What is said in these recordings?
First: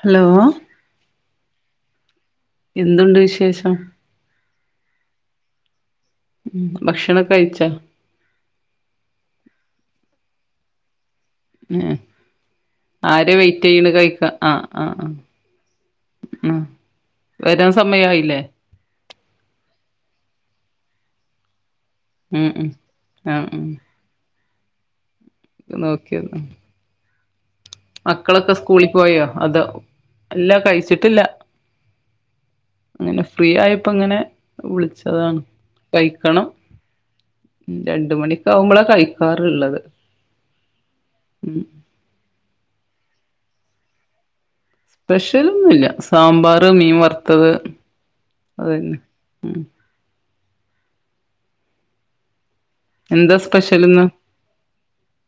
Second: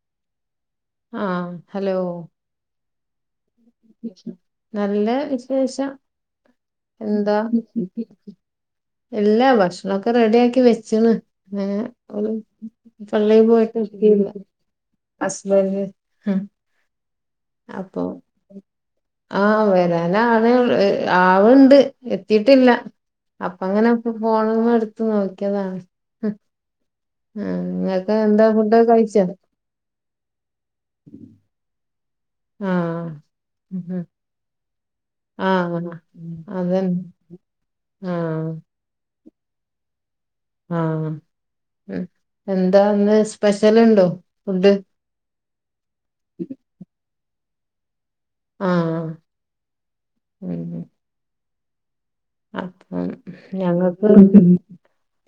Hello ആഹ hello എന്തുണ്ട് വിശേഷം നല്ല വിശേഷം ഉം ഭക്ഷണൊക്കെ എന്താ കഴിച്ചാ എല്ലാ ഭക്ഷണം അതൊക്കെ റെഡിയ ആക്കി വെച്ച്ണ് ഏഹ് ഓള് ആരെ പള്ളിൽ വെയിറ്റ് പോയിട്ട് ചെയ്യണ് എത്തിയില്ല കഴിക്കാ ആഹ് ആഹ് ആഹ് വര് അ ഉം വരാൻ അപ്പൊ സമയായില്ലേ ആ വരാ എനാന്ന് [unintelligible] ആവ്ണ്ട് ഉം ഉം എത്തിയിട്ടില്ല ആഹ് അപ്പ ഉം ങ്ങനെ പോണംന്നെട് നോക്കിയതാണ് ഹ് നോക്കിയതാ മക്കളൊക്കെ സ്കൂളി കഴിച്ചോ പോയോ? അത് എല്ലാ കഴിച്ചിട്ടില്ല ആഹ് അങ്ങനെ ഫ്രീ ആയപ്പോ ങ്ങനെ [unintelligible] ച്ചതാന്ന് ആഹ് കഴിക്കണം അതന്നെ ആഹ് രണ്ട്മണിക്കാഉമ്പളാ കഴി കാറ്ള്ളത് ആഹ് എ ന്താന്ന് സ്പെഷ്യല്ണ്ടോ? സ്പെഷ്യലൊന്നുല്ല സാമ്പാറ് മീൻ വർ ത്തത് അതന്നെ ആഹ് ഉം ഉം ഉം അപ്പം എന്താ സ്പെഷ്യലിന്ന് ഞങ്ങക്ക്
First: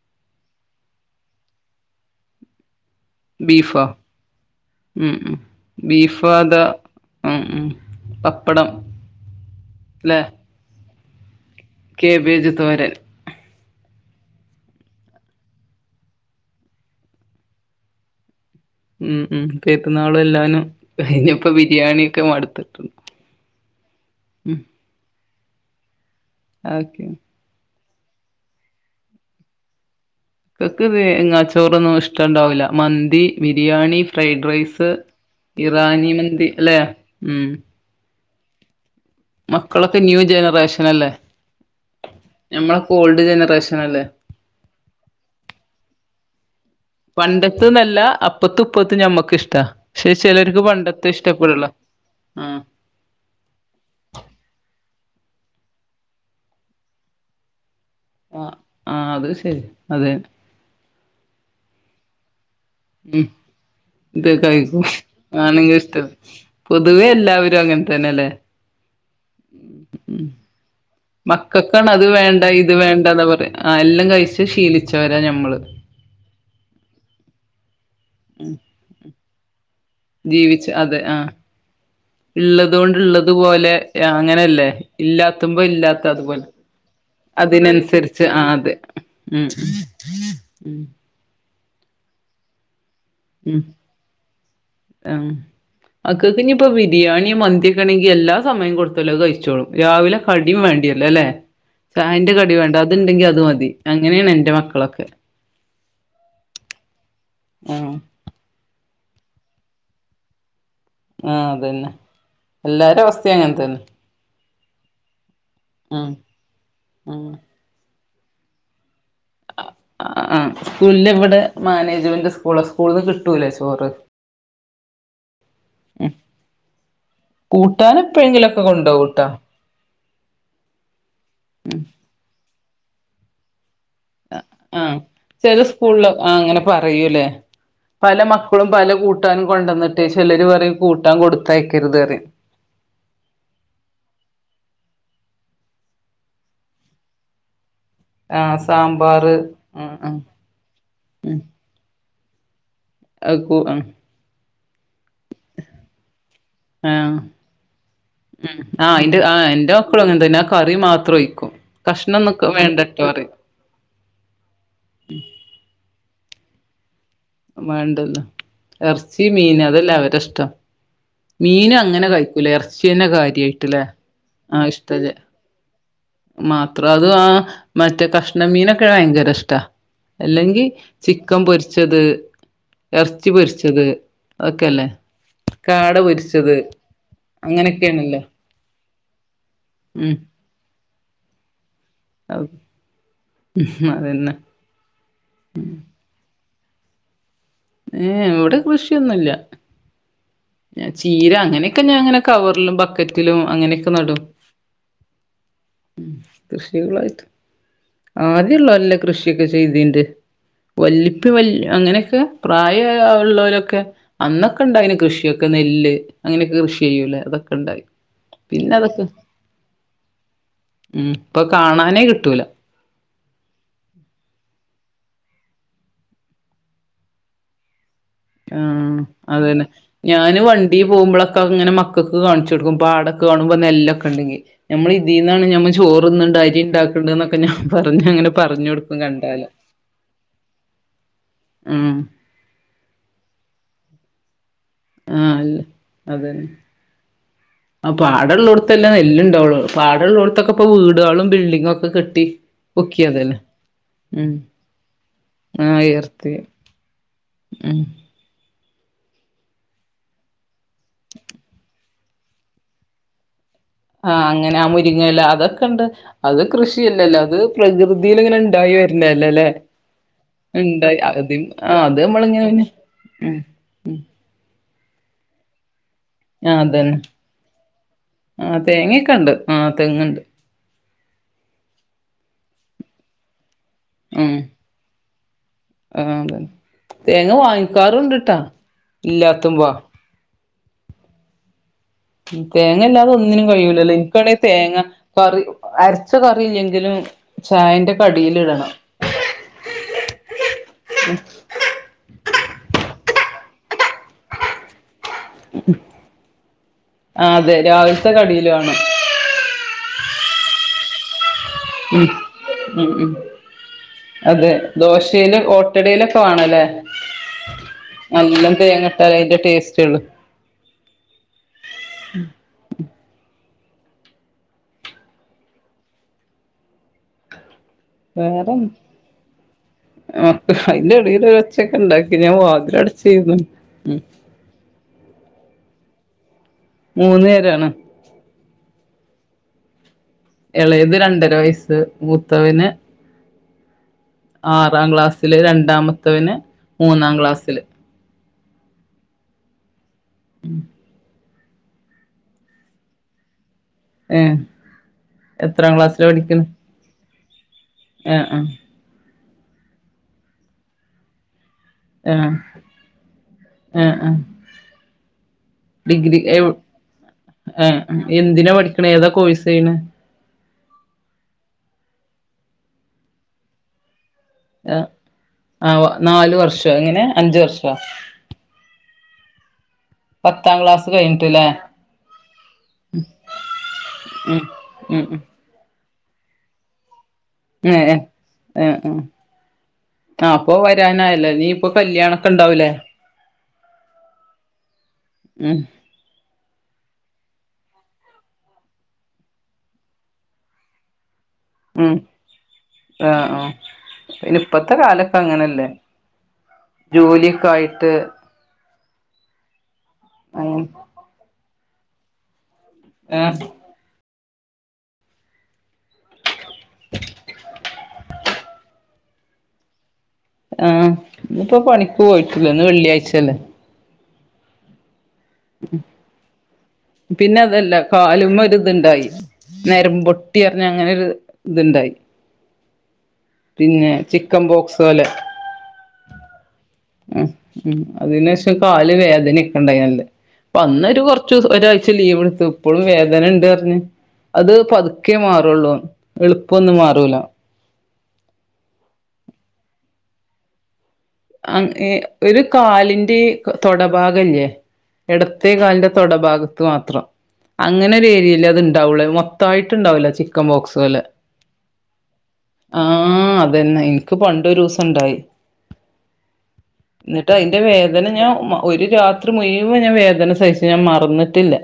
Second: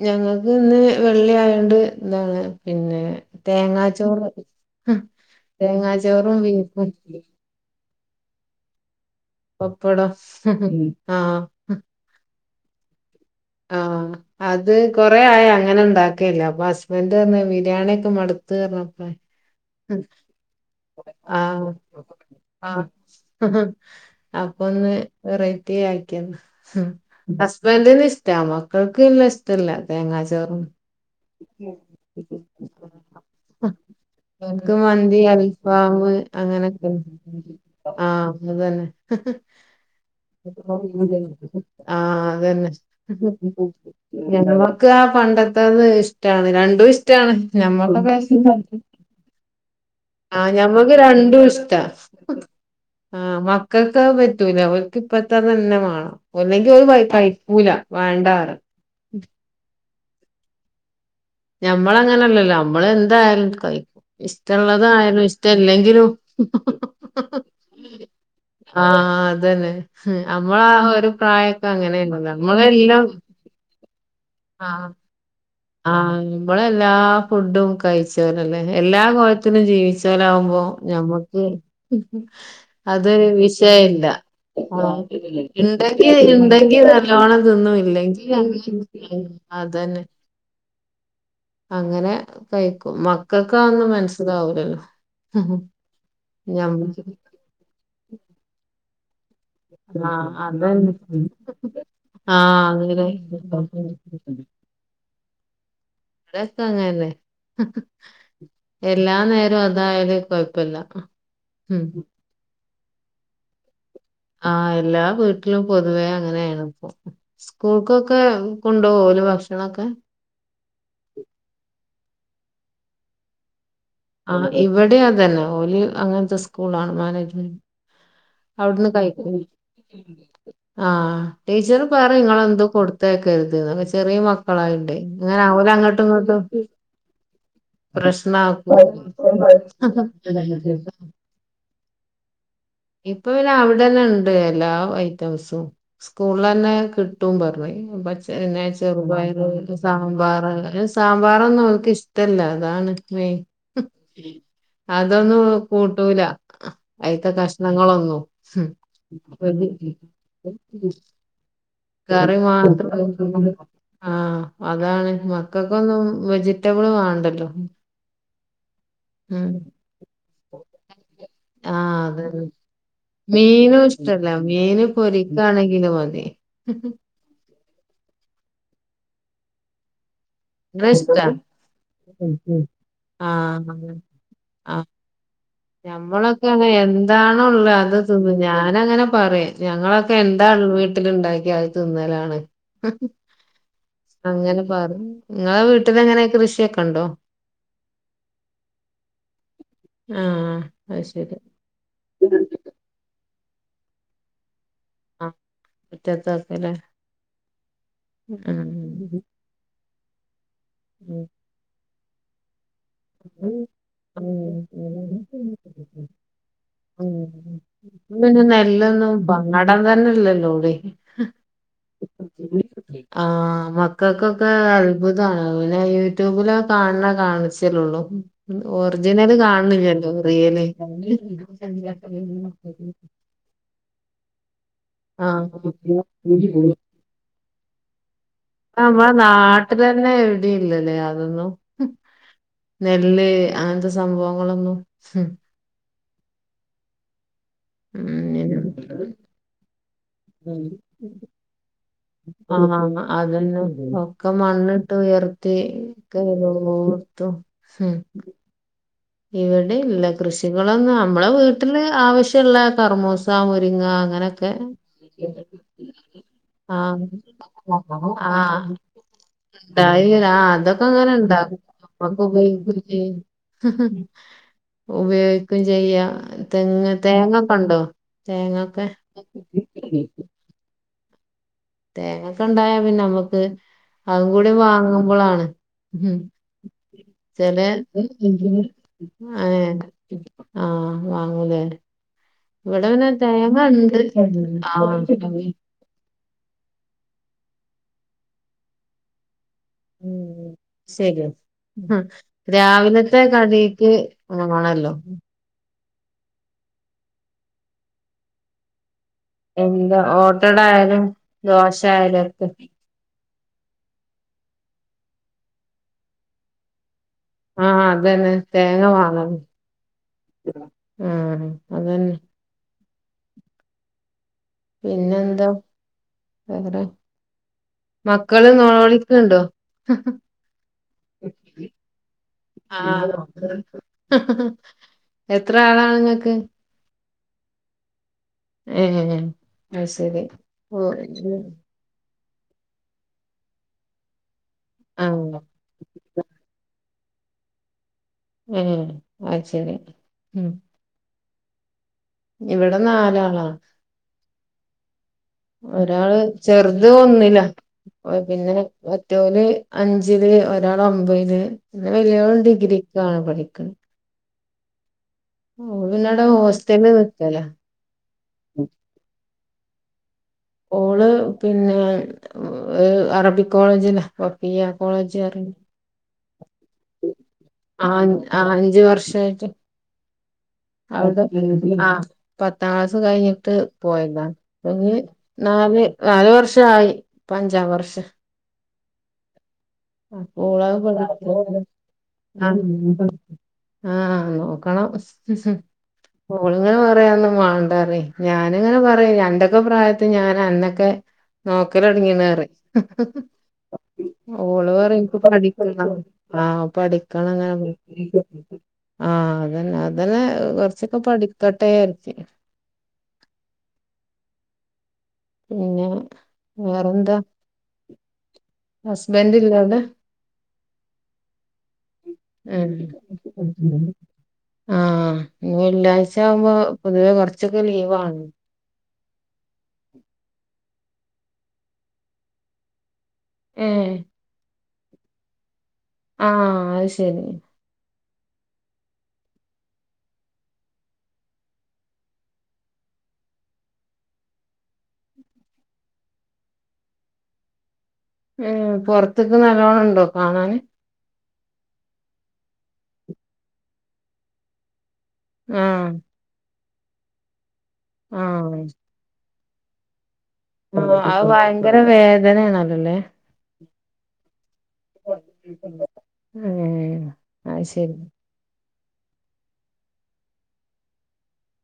ഞങ്ങക്ക് ന്ന് വെള്ളി ആയോണ്ട് താണ് പിന്നെ ബീഫോ തേങ്ങാച്ചോറ് ഉം ബീഫ് തേങ്ങാച്ചോറും അതാ ബീഫും ഉം ഉം പപ്പടം പപ്പടം ല്ലെ ഉം കേബേജ് തോരൻ ആ അത് കൊറേ ആയങ്ങനെ ണ്ടാക്കെല്ല അപ്പൊ ഹസ്ബൻഡ് ർഞ് ബിരിയാണിയൊക്കെ മട് ത്ത് ർഞ്ഞപ്പേ ഉം ഉം ഉം പെരുന്നാളും എല്ലാനും ആ കഴിഞ്ഞപ്പോ ബിരിയാണിയൊക്കെ ആ മടുത്തിട്ടുണ്ട് ഉം അപ്പൊന്ന് വെറൈറ്റിയായ് ക്കേ ന്നാ ഓക്കെ ഹസ് ബന്റിന് ഷ് റ്റ മക്കൾക്ക് ല്ല ഇഷ്ടല്ല ക്കക്ക് വേ തേങ്ങാച്ചോറൊന്നും ഇഷ്ടണ്ടാവൂല്ല മന്തി തേങ്ങാച്ചോറൊന്നും ബിരിയാണി ഫ്രൈഡ് ഓൽക്ക് റൈസ് മന്തി അൽഫാമ് ഇറാനി മന്തി അല്ലെ അങ്ങനൊക്കെ ഉം ആഹ് അതന്നെ മക്കളൊക്കെ ന്യൂ ജനറേഷൻ അല്ലേ [unintelligible] ആ അതന്നെ ഞമ്മളൊക്കെ ഓൾഡ് ജനറേഷൻ അല്ലേ ഞമ്മക്ക് ആ പണ്ടെത്തത് ഇഷ് ട്ടാണ് രൺ പണ്ടത്ത് നല്ല അപ്പത്തും ഇപ്പത്തും ഞമ്മക്ക് ഇഷ്ട ആ ഞമ്മക്ക് രണ്ടും ഇഷ്ട ആഹ് ആ മക്കൾക്ക് അത് പറ്റൂല ഇപ്പത്തെ തന്നെ വേണം അല്ലെങ്കിൽ ഒരു വക കൈക്കൂല ആ ആ അത് ശരി അതെന്നെ ഞമ്മള് അങ്ങനെല്ലല്ലോ നമ്മള ഉം എന്തായാലും കഴിക്കു ഇത് കഴിക്കും ഇഷ്ടമുള്ളതയാലും ആണുങ്ങ ഇഷ്ട ഇഷ്ടമല്ലെങ്കിലും പൊതുവെ എല്ലാവരും അങ്ങനെ തന്നെല്ലേ ആ അതന്നെ ഹും നമ്മളാ ഒരു പ്രായൊക്കെ മക്കൾക്കാണ് അത് അങ്ങനെനിയല്ലോ വേണ്ട ഇത് നമ്മളെല്ലാം വേണ്ടന്നാ പറയാ ആ എല്ലാം കഴി ച്ച് ശീലിച്ചവരാ ഞമ്മള് ആഹ നമ്മള എല്ലാ ഫുഡും കഴിച്ചവരല്ലേ എല്ലാ കോലത്തിലും ജീവിച് ച്ചോലാവുമ്പോ ജീവിച്ച് അതെ ആഹ് ഞമ്മക്ക് ഇള്ളത് കൊണ്ട് അതൊരു ഇള്ളത് പോലെ വിഷയില്ല ആ അങ്ങനെയല്ലേ ആ ഇല്ലാത്തുമ്പോ ഇല്ലാത്ത ഇണ്ടെങ്കി അതുപോലെ ഇണ്ടെങ്കി നല്ലോണം തിന്നും അതിനനുസരിച്ച് ഇല്ലെങ്കിൽ ആ അതെ ഉം അതന്നെ ഉം അങ്ങനെ കഴിക്കും മക്കൾക്ക് ഉം അതൊന്നും മനസ്സിലാവൂലല്ലോ മക്കൾക്ക്‌ ഇനിപ്പോ ഞമ്മക്ക് ബിരിയാണി മന്തിയക്കണെങ്കി എല്ലാ സമയം കൊടുത്ത ത്താലും അതു കഴി ആഹ അത ചായന്റെ കടി ആഹ വേണ്ട അങ്ങനെ അതുണ്ടെങ്കി അത് മതി ഇദൊക്കെ അങ്ങനെയാണ് എന്റെ മക്കളൊക്കെ അങ്ങനെന്നെ ആഹ് എല്ലാ നേരവും അതായല് കൊഴപ്പില്ല ആഹ അതന്നെ എല്ലാരും അവസ്ഥ അങ്ങനെത്തന്നെ ആഹ എല്ലാ വീട്ട ട്ടിലും പൊതുവെ അങ്ങനെയാണ് ഇപ്പോ ഉം സ്കൂൾക്ക്‌ ഒക്കെ കൊണ്ടോകോ ആഹ് സ്കൂളിൽ ഇവിടെ മാനേജ്മെന്റ് സ്കൂള സ്കൂൾന്ന് കിട്ടൂലെ ചോറ് ആ ഇവിടെ അതന്നെ ഓലി ഉം അങ്ങനത്തെ സ്കൂളാണ് മാനേജ്മെന്റ് കൂട്ടാൻ എപ്പോഴെങ്കിലൊക്കെ അവിടുന്ന് കൊണ്ടോവുട്ടോ കഴിക്കൽ ആഹ ഉം ടീച്ചർ പറിയും ഇങ്ങളെന്തും കൊടു ത്തയക്കരുതു ന്ന് ആഹ ചില സ്കൂളിൽ ആ ഇങ്ങട്ടും അങ്ങനെ പറയൂലെ പല മക്കളും പല പ്രശ്നാക്കും. കൂട്ടാനും കൊണ്ടുവന്നിട്ട് ചിലര് പറയും കൂട്ടാൻ കൊടുത്തയകരുത്റയും ഇപ്പൊ പിന്നെ അവിടെന്നെ ഉണ്ട് എല്ലാ ഐറ്റംസും സ്കൂളിൽ തന്നെ കിട്ടും പറഞ്ഞ് പച്ച ആഹ് പിന്നെ സാമ്പാറ് ചെറുപയറ് ആഹ് ആഹ് സാമ്പാറ് അ ഉം സാമ്പാറൊന്നും അവർക്ക് ഇഷ്ട അല്ല അതാണ് മെയിൻ അത് കൂ ആഹ് അതൊന്നും കൂട്ടൂല ആഹ് അതിന്നാതെ കഷ്- ങ്ങളൊന്നു ഉം ആഹ് ഇന്റെ ആഹ് എന്റെ മക്കളും അങ്ങനെ തന്നെ ആ കറി മാത്രം ഒഴിക്കും കറി കഷ്ണംന്നൊക്കെ വേണ്ടട്ടോ പറയും ആ അതാണ് മക്കൾക്കൊന്നും വെജി വെജിറ്റബിൾ വാൻ വേണ്ടല്ല ഇറച്ചി ഉം മീൻ അതല്ല അവരെ ഇഷ്ടം മീന് ആഹ് അങ്ങനെ അതന്നെ കഴിക്കൂല ഇറച്ചി മീനും ഇഷ്ടല്ല മീൻ പൊരിക്കയാണെങ്കിലും മാത്രം അത് ആ മറ്റെ കഷ്ണം മീനക്ക ഭയങ്കര ഇഷ്‌ട അല്ലെങ്കി ഇവിടെ ഇഷ്ടാ ചിക്കൻ പൊരിച്ചത് ഇറച്ചി പൊരിച്ചത് അതൊക്കെ അല്ലേ ഞമ്മളൊക്കെയ എന്താണ ഉള്ള അത് അങ്ങനെയൊക്കെയാണല്ലോ തിന്നും ഞാന് അങ്ങനെ പറയാ ഞങ്ങളൊക്കെ ഉം എന്താവീട്ടി ഉണ്ടാക്കി അതു തിന്നലാണ് അതന്നെ അങ്ങനെ പറ നിങ്ങളെ വീട്ടില് എങ്ങനെ കൃഷിയക്കെ കണ്ടോ ഏ ഇവിടെ കൃഷിയൊന്നുമല്ല ആഹ് ഞാൻ അത് ചീര ശരി അങ്ങനെയൊക്കെ ഞാൻ ഇങ്ങനെ കവറിലും ബക്കറ്റ് ലും അങ്ങനെക്കെ നടും ആ മുറ്റത്തൊക്കെല്ലേ കൃഷികളായിട്ട് ആഹ് ആദ്യള്ളോല്കൃഷിയൊക്കെ ചെയ്തണ്ട് വല്ലിപ്പി വല്യഅങ്ങനെയൊക്കെ പ്രായ ആയ യോള് ഉള്ളാലെക്കെ അന്നൊക്കെ ഉം ഉണ്ടായിന് ഉം കൃഷി നെല്ല് അങ്ങനെയൊക്കെ കൃഷി ചെയ്യൂ ലെ അതൊക്കെ ഉം. ഉണ്ടായി പിന്നെ അതൊക്കെ നെല്ലൊന്നും പാടം തന്നെല്ലല്ലോ ഉ ഇപ്പൊ കാണാനേ കിട്ടൂ [inaudible] ആ മക്കൾക്കൊക്കെ അത്ഭുതാണ് അ പിന്നെ യൂട്യൂബില് കാണുന്ന കായിച്ചല്ലേള്ളൂ ആ അത ന്നെ ഞാന് റിയല് വണ്ടി പോകുമ്പോളൊക്കെ ഇങ്ങനെ മക്കൾക്ക് കാണിച്ചു കൊടുക്കും പാടൊക്കെ കാണുമ്പോ നെല്ലൊക്കെ ഉണ്ടെങ്കി നമ്മൾ ഇതിന്നാണ് ആഹ് ഞമ്മ ചോറ് തിന്ന് ണഅരി ഉണ്ടാക്കണ്ട്എന്നൊക്കെ ഞാൻ പറഞ്ഞു അങ്ങനെ പറഞ്ഞു കൊടുക്കും നമ്മളെ കണ്ടാല് നാട്ടിൽ തന്നെ എവിടെയും ഇല്ലല്ലേ അതൊന്നും ഉ നെല്ല് അങ്ങൻത്തെ സംഭവങ്ങളൊന്നും [inaudible] ആഹ് അല്ല അതന്നെ ആ പാട ള്ളോ ട് ത്തല്ലേ ഉം നെല്ല്ണ്ടാവുള്ളു പാട ള്ളോട് ത്തൊക്കെ ഇപ്പൊവീടുകളും ബിൽഡിങ്ങും ഒക്കെ കെട്ടി ഒക്കിയതല്ലേ ആഅതന്നെ ഒക്കെ ഉം മണ്ണിട്ട് ആ ഉയർത്തിക്കെ ഉയർത്തി എല്ലോട്ത്തു ഉം ഇവിടില്ല കൃഷികളൊന്നും അമ്മളെ വീട്ടില് ആവശ്യള്ള കർമൂസ മു ആഅങ്ങനെ ആ മുരിങ്ങെല അതൊക്കെണ്ട് അത് ആഹ് കൃഷിയല്ലല്ലോ അത് പ്രകൃതിയില്ങ്ങനെ ആഹ് ഇണ്ടായി വര്ണല്ലേ ലെ ഉണ്ടായി വരാ. ആ അതൊക്കെ ഇണ്ടായി അങ്ങനെ അതിൻ ഇണ്ടാക്കും ആ അത് നമ്മക്ക് അമ്മള് ഇങ്ങനെന്നെ ഉപയോഗിക്കും ചെയ്യും പിന്നെ ഉം ഉപയോഗിക്കും ചെയ്യാ ആ തെങ്ങ് അതന്നെ തേങ്ങക്കൊണ്ടോ ആ തേങ്ങക്കെ തേങ്ങൊക്കെ ഉണ്ട് ആ തെങ്ങുണ്ട് [unintelligible] തേങ്ങക്കെണ്ടായാ പിന്നെ അമ്മക്ക് അതും ഉം കൂടിവാങ്ങു മ്പളാണ് ആ തെ തേങ്ങ വാങ്ങിക്കാറുണ്ട്ട്ട ഇല്ലാത്തുമ്പോ ആ വാങ്ങൂലേ ഉം തേങ്ങ ഇവിടെ ല്ലാതെ പിന്നെ ഒന്നിനും തേങ്ങ കഴിയൂ ലല്ലോ ഇണ്ട് ഇൻക്കാണെ തേങ്ങ കറി ആഹ് അരച്ച കറിയില്ലെങ്കിലും ചായന്റെ കടീലി ടണം ഉം ശെരിയാ ആ രാവിലെ ത്തെ കടീക്ക് മാണല്ലോ ഉം ആ അതെ രാവില്ത്തെ കടീല് വാണം എന്താ ഓട്ടടായാലും ഉം ദോശയാലൊക്കെ ഉം ഉം അതെ ദോശേല് ഓട്ടടെലൊക്കെ വാണല്ലേ ആ അതെന്നെ തേങ്ങ ഇട്ടാലേ വാണം അതിന്റെ ടേസ്റ്റ് ഉള്ളു ഉം അതെന്നെ പിന്നെ എന്താ വേറെ മക്കള് വേറെ നോലോളിക്ക്ണ്ടോ അ അയിന്റെ ടെലൊരൊച്ചക്കെ ണ്ടാക്കി ഞാൻ വാ ആഹ് തിലടചിര്ന്നു ഉം മക്കളാണിങ്ങക്ക് മൂന്ന് പേരാണ് അഅ് ശെ എളയത് രണ്ടര വയസ്സ് മൂത്തവന് ആറാം ക്ലാസ്സില് ആഹ് രണ്ടാമത്തോന് മൂന്നാം ക്ലാസ്സില് ഏ അഅ് ശെരി ഉം ഇവടെനാലാളാ ഏ ഒരാള് ചെർത് ഒന്നി ല്ല ഒ ആഹ് പിന്നെ റ്റൊല് അഞ്ചില് ഒരാള് ഒമ്പെല് ന്റെ ആഹ് വല്യോള് ഡിഗ്രിക്കാണ് പഠിക്ക്‌ ണ് ആഹ് ആഹ് ആഹ് ഡിഗ്രി എവ്‌ ഹോസ്റ്റലില് നിക്കലാ അ എന്തിനാ പഠിക്കണ് ഏതാ കോഴ് സ് വീണ് ഓള് പിന്നെ അറബിക് കോളേജിലാ ബഫിയാ ആഹ് കോളേജ് പറയും ആഹ് നാല് വർഷ് എങ്ങനെ അഞ്ചു വർഷോ [unintelligible] പത്താം ക്ലാസ് കഴിഞ്ഞിട്ട്ല്ലേ അവിടെആ പത്താം ക്ലാസ് കഴിഞ്ഞിട്ട് പോയതാ ഉം പ്പഞ് ഉം ഉം നാല് നാല് വർഷായി പ്പ അഞ്ചാം വർഷാ എഹ് എഹ് കല്യാണൊക്കെ ഇണ്ടാവൂലേ [unintelligible] ആ നോക്കണം ഉം ഒള്ങ്ങനെ പറയെന്നും പറിംഞാനിങ്ങനെ പറിം അന്റെക്കെ പ്രായത്തിൽഞാൻ അന്നൊക്കെ നോക്കൽ ഉം ഒടങ്ങിന്ന പറിം ആഹ് ആഹ് പിന്നെ ഓള് ഇപ്പത്തെ പറമ് കാലൊക്കെ അങ്ങനല്ലേ ഇക്ക്പഠിക്കണം ജോലിയൊക്കെ ആപഠിക്കണംങ്ങനെ ആയിട്ട് ഇങ്ങനെ പറിം ആഹ അതന്നെ അത് അതന്നെ അങ്ങനെ കുറച്ചൊക്കെ പഠിക്കട്ടെ തേർച്ചയിട്ടും ആഹ പിന്നെ വേറെഎന്ത സു ബെന്തില്ല അത് ആഹ ഇപ്പൊ പണി ആഹ ആഹ പിന്നെ കൊറച്ചൊക്കെ അതല്ല ലീവാണ് കാലുമ്മ ഒരു ഇതുണ്ടായി നേരമ്പ്പൊട്ടിയറക് പിന്നെ അങ്ങനെ ഒരു ഇതുണ്ടായി പിന്നെ ഏഹ് ചിക്കൻ ബോക്സ് പോലെ ആഹ അത് ശരി അതിനേഷം കാല് വേദനയൊക്കെ ഉണ്ടായില്ല നല്ലംഅന്ന്ഒരു ഒരാഴ്ച ലീവ് എടുത്തു ഇപ്പളും വേദന ഉണ്ട് പറഞ്ഞഞ് അത് പതുക്കേ മാറുള്ളൂ എളുപ്പൊന്നും മാറൂല ഉം പൊറത്ത്ക്ക് നല്ലോണം ഉണ്ടോ കാണാന് അഹ് ഒരു കാലിന്റെ തൊടഭാഗം ഇല്ലേ ഇടത്തേ കാലിന്റെ ആഹ് തൊടഭാഗം ക്ക് മാത്രം അങ്ങനെ ഒരു ഏരിയയിൽ അത് ആഹ് ഉണ്ടാവൂള്ള മൊ ത്തായിട്ടുണ്ടാവുല്ല ചി ആഹ് അത് ഭയങ്കര വേദനയാണല്ലോല്ലേ അതെന്നെ ഇൻക്ക് പണ്ടൊരുസം ഉണ്ടായി ഉം എന്നിട്ട് അതിന്റെ അത് ശരി വേദന ഞാൻ ഒരു രാത്രി മുയ്‌വൻ ഞാൻ വേദന സഹിച്ചു ഞാൻ മറന്നിട്ടില്ല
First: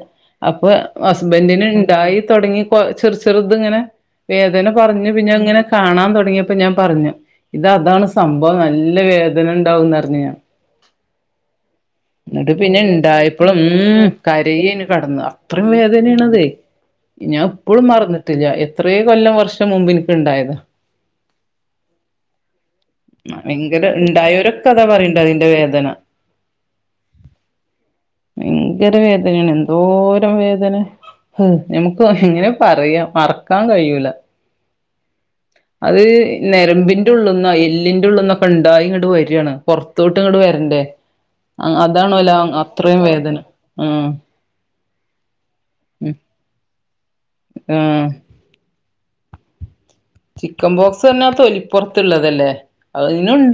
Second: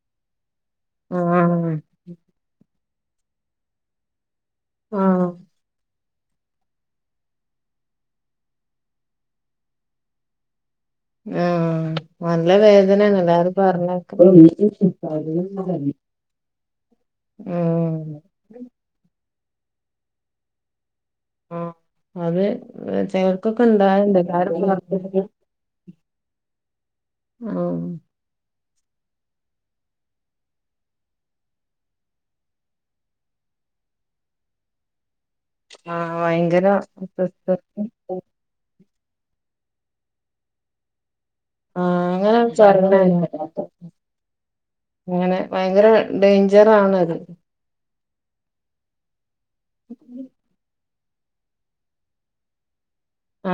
അപ്പൊ ആഹ് ഹസ്ബൻറിന് ഇണ്ടായി തൊടങ്ങി ഇപ്പോ ചെറു ചെറുത്ങ്ങനെ വേദന പറഞ്ഞു ആഹ് പിന്നെ അങ്ങനെ കാണാൻ തൊട തുടങ്ങിയപ്പോ ഞാൻ പറഞ്ഞു ഇത് അതാണ് സംഭവം നല്ല വേദ വേദന ഉണ്ടാവുന്നർഞ്ഞു ഞാൻ ആഹ് നല്ല എന്നിട്ട് പിന്നെ വേദനയാണ് എല്ലാരും ഇണ്ടായപ്പളും ഉം പറഞ്ഞേക്ക കരയന് കടന്ന് അത്രയും വേദനയാണതെ ഞാൻ ഇപ്പഴും ഉം മറന്നിട്ടില്ല എത്ര കൊല്ലം വർഷം ക്കെ മുമ്പ് ഇൻക്ക്ണ്ടായത ആഹ് അതെ ചിലർക്കൊക്കെ ഭയങ്കര ഇണ്ടായണ്ട് ഉണ്ടായവരൊക്കെ കാരണ അതാ പറയണ്ട് അതിന്റെ വേദന [inaudible] ഭയങ്കര വേദനയാണ് എന്തോരം വേദന ഹമ് നമുക്ക് എങ്ങനെ പറയാ മറക്കാൻ കഴിയൂല അത് ആഹ് ഭയങ്കര നരമ്പിന്റെ ഉളള്ന്ന എല്ലിന്റെ ഉള്ളന്ന ക്കേ ഉണ്ടായ വ ണ്ട് വരാണ് പൊർത്തോട്ട് ഇങ്ങട്ട് വര്ണ്ടേ. ആ ആഹ് അതാണോ ലാ അങ്ങനെ അത്രേം വേദന ആഹ് ഇങ്ങനെ ഭയങ്കര ഉം ഡേയ്ഞ്ചറാണത്. ആഹ് ചിക്കൻ ബോക്സ് ന്നാ തൊലിപ്പുറത്തുള്ളതല്ലേ ആ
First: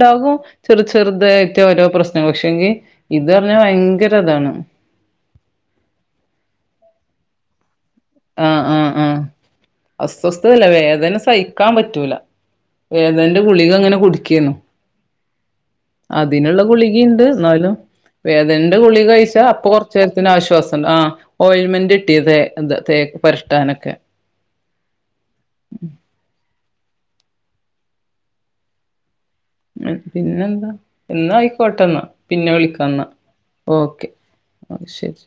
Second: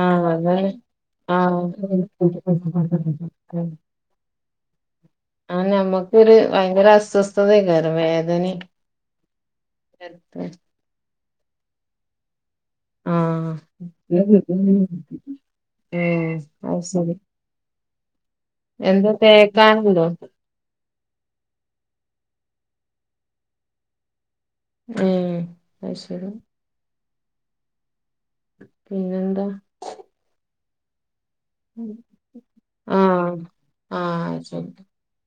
ആഹ് അതാണ് ചെർ ചെറുതായിട്ട് ഓരോ പ്രശ്നങ്ങൾ പക്ഷെങ്കി ഇതർഞ ആഹ് ഭയങ്കരതാണ് ആഹ് ഞമ്മക്കൊരു ഭയങ്കര അസ്വസ്ഥതെക്കര വേദനെ ആഹ് ആഹ് ആഹ് അസ്വസ്ഥതല്ല വേദന സൈക്കാൻ പറ്റൂല. വേദനന്റ ആഹ് ഗുളിക ഇങ്ങനെ ഉം കുടിക്കേന്നു ഉം അതിനുള്ള അത് ശരി ഗുളിഗിണ്ട് എന്നാലും വേദന്റെ ഗുളിക എന്താ കയ്ച്ച അപ്പൊ കൊർച് തേക്കാനുണ്ടോ ര്തിന് ആശ്വാസം ആ ഓയിൽ മെന്റ് കിട്ടിയത് എന്താ തേക്ക് പര്ടാനൊക്കെ ഹേ അത് ശരി പിന്നെൻ ഉം പിന്നെന്താ എന്നാ ആയ്ക്കോട്ടന്നാ പിന്നെ വിളിക്കന്നാ ആഹ് ഓക്കെ ആഹ് ശരി ഒക്കെ ശരി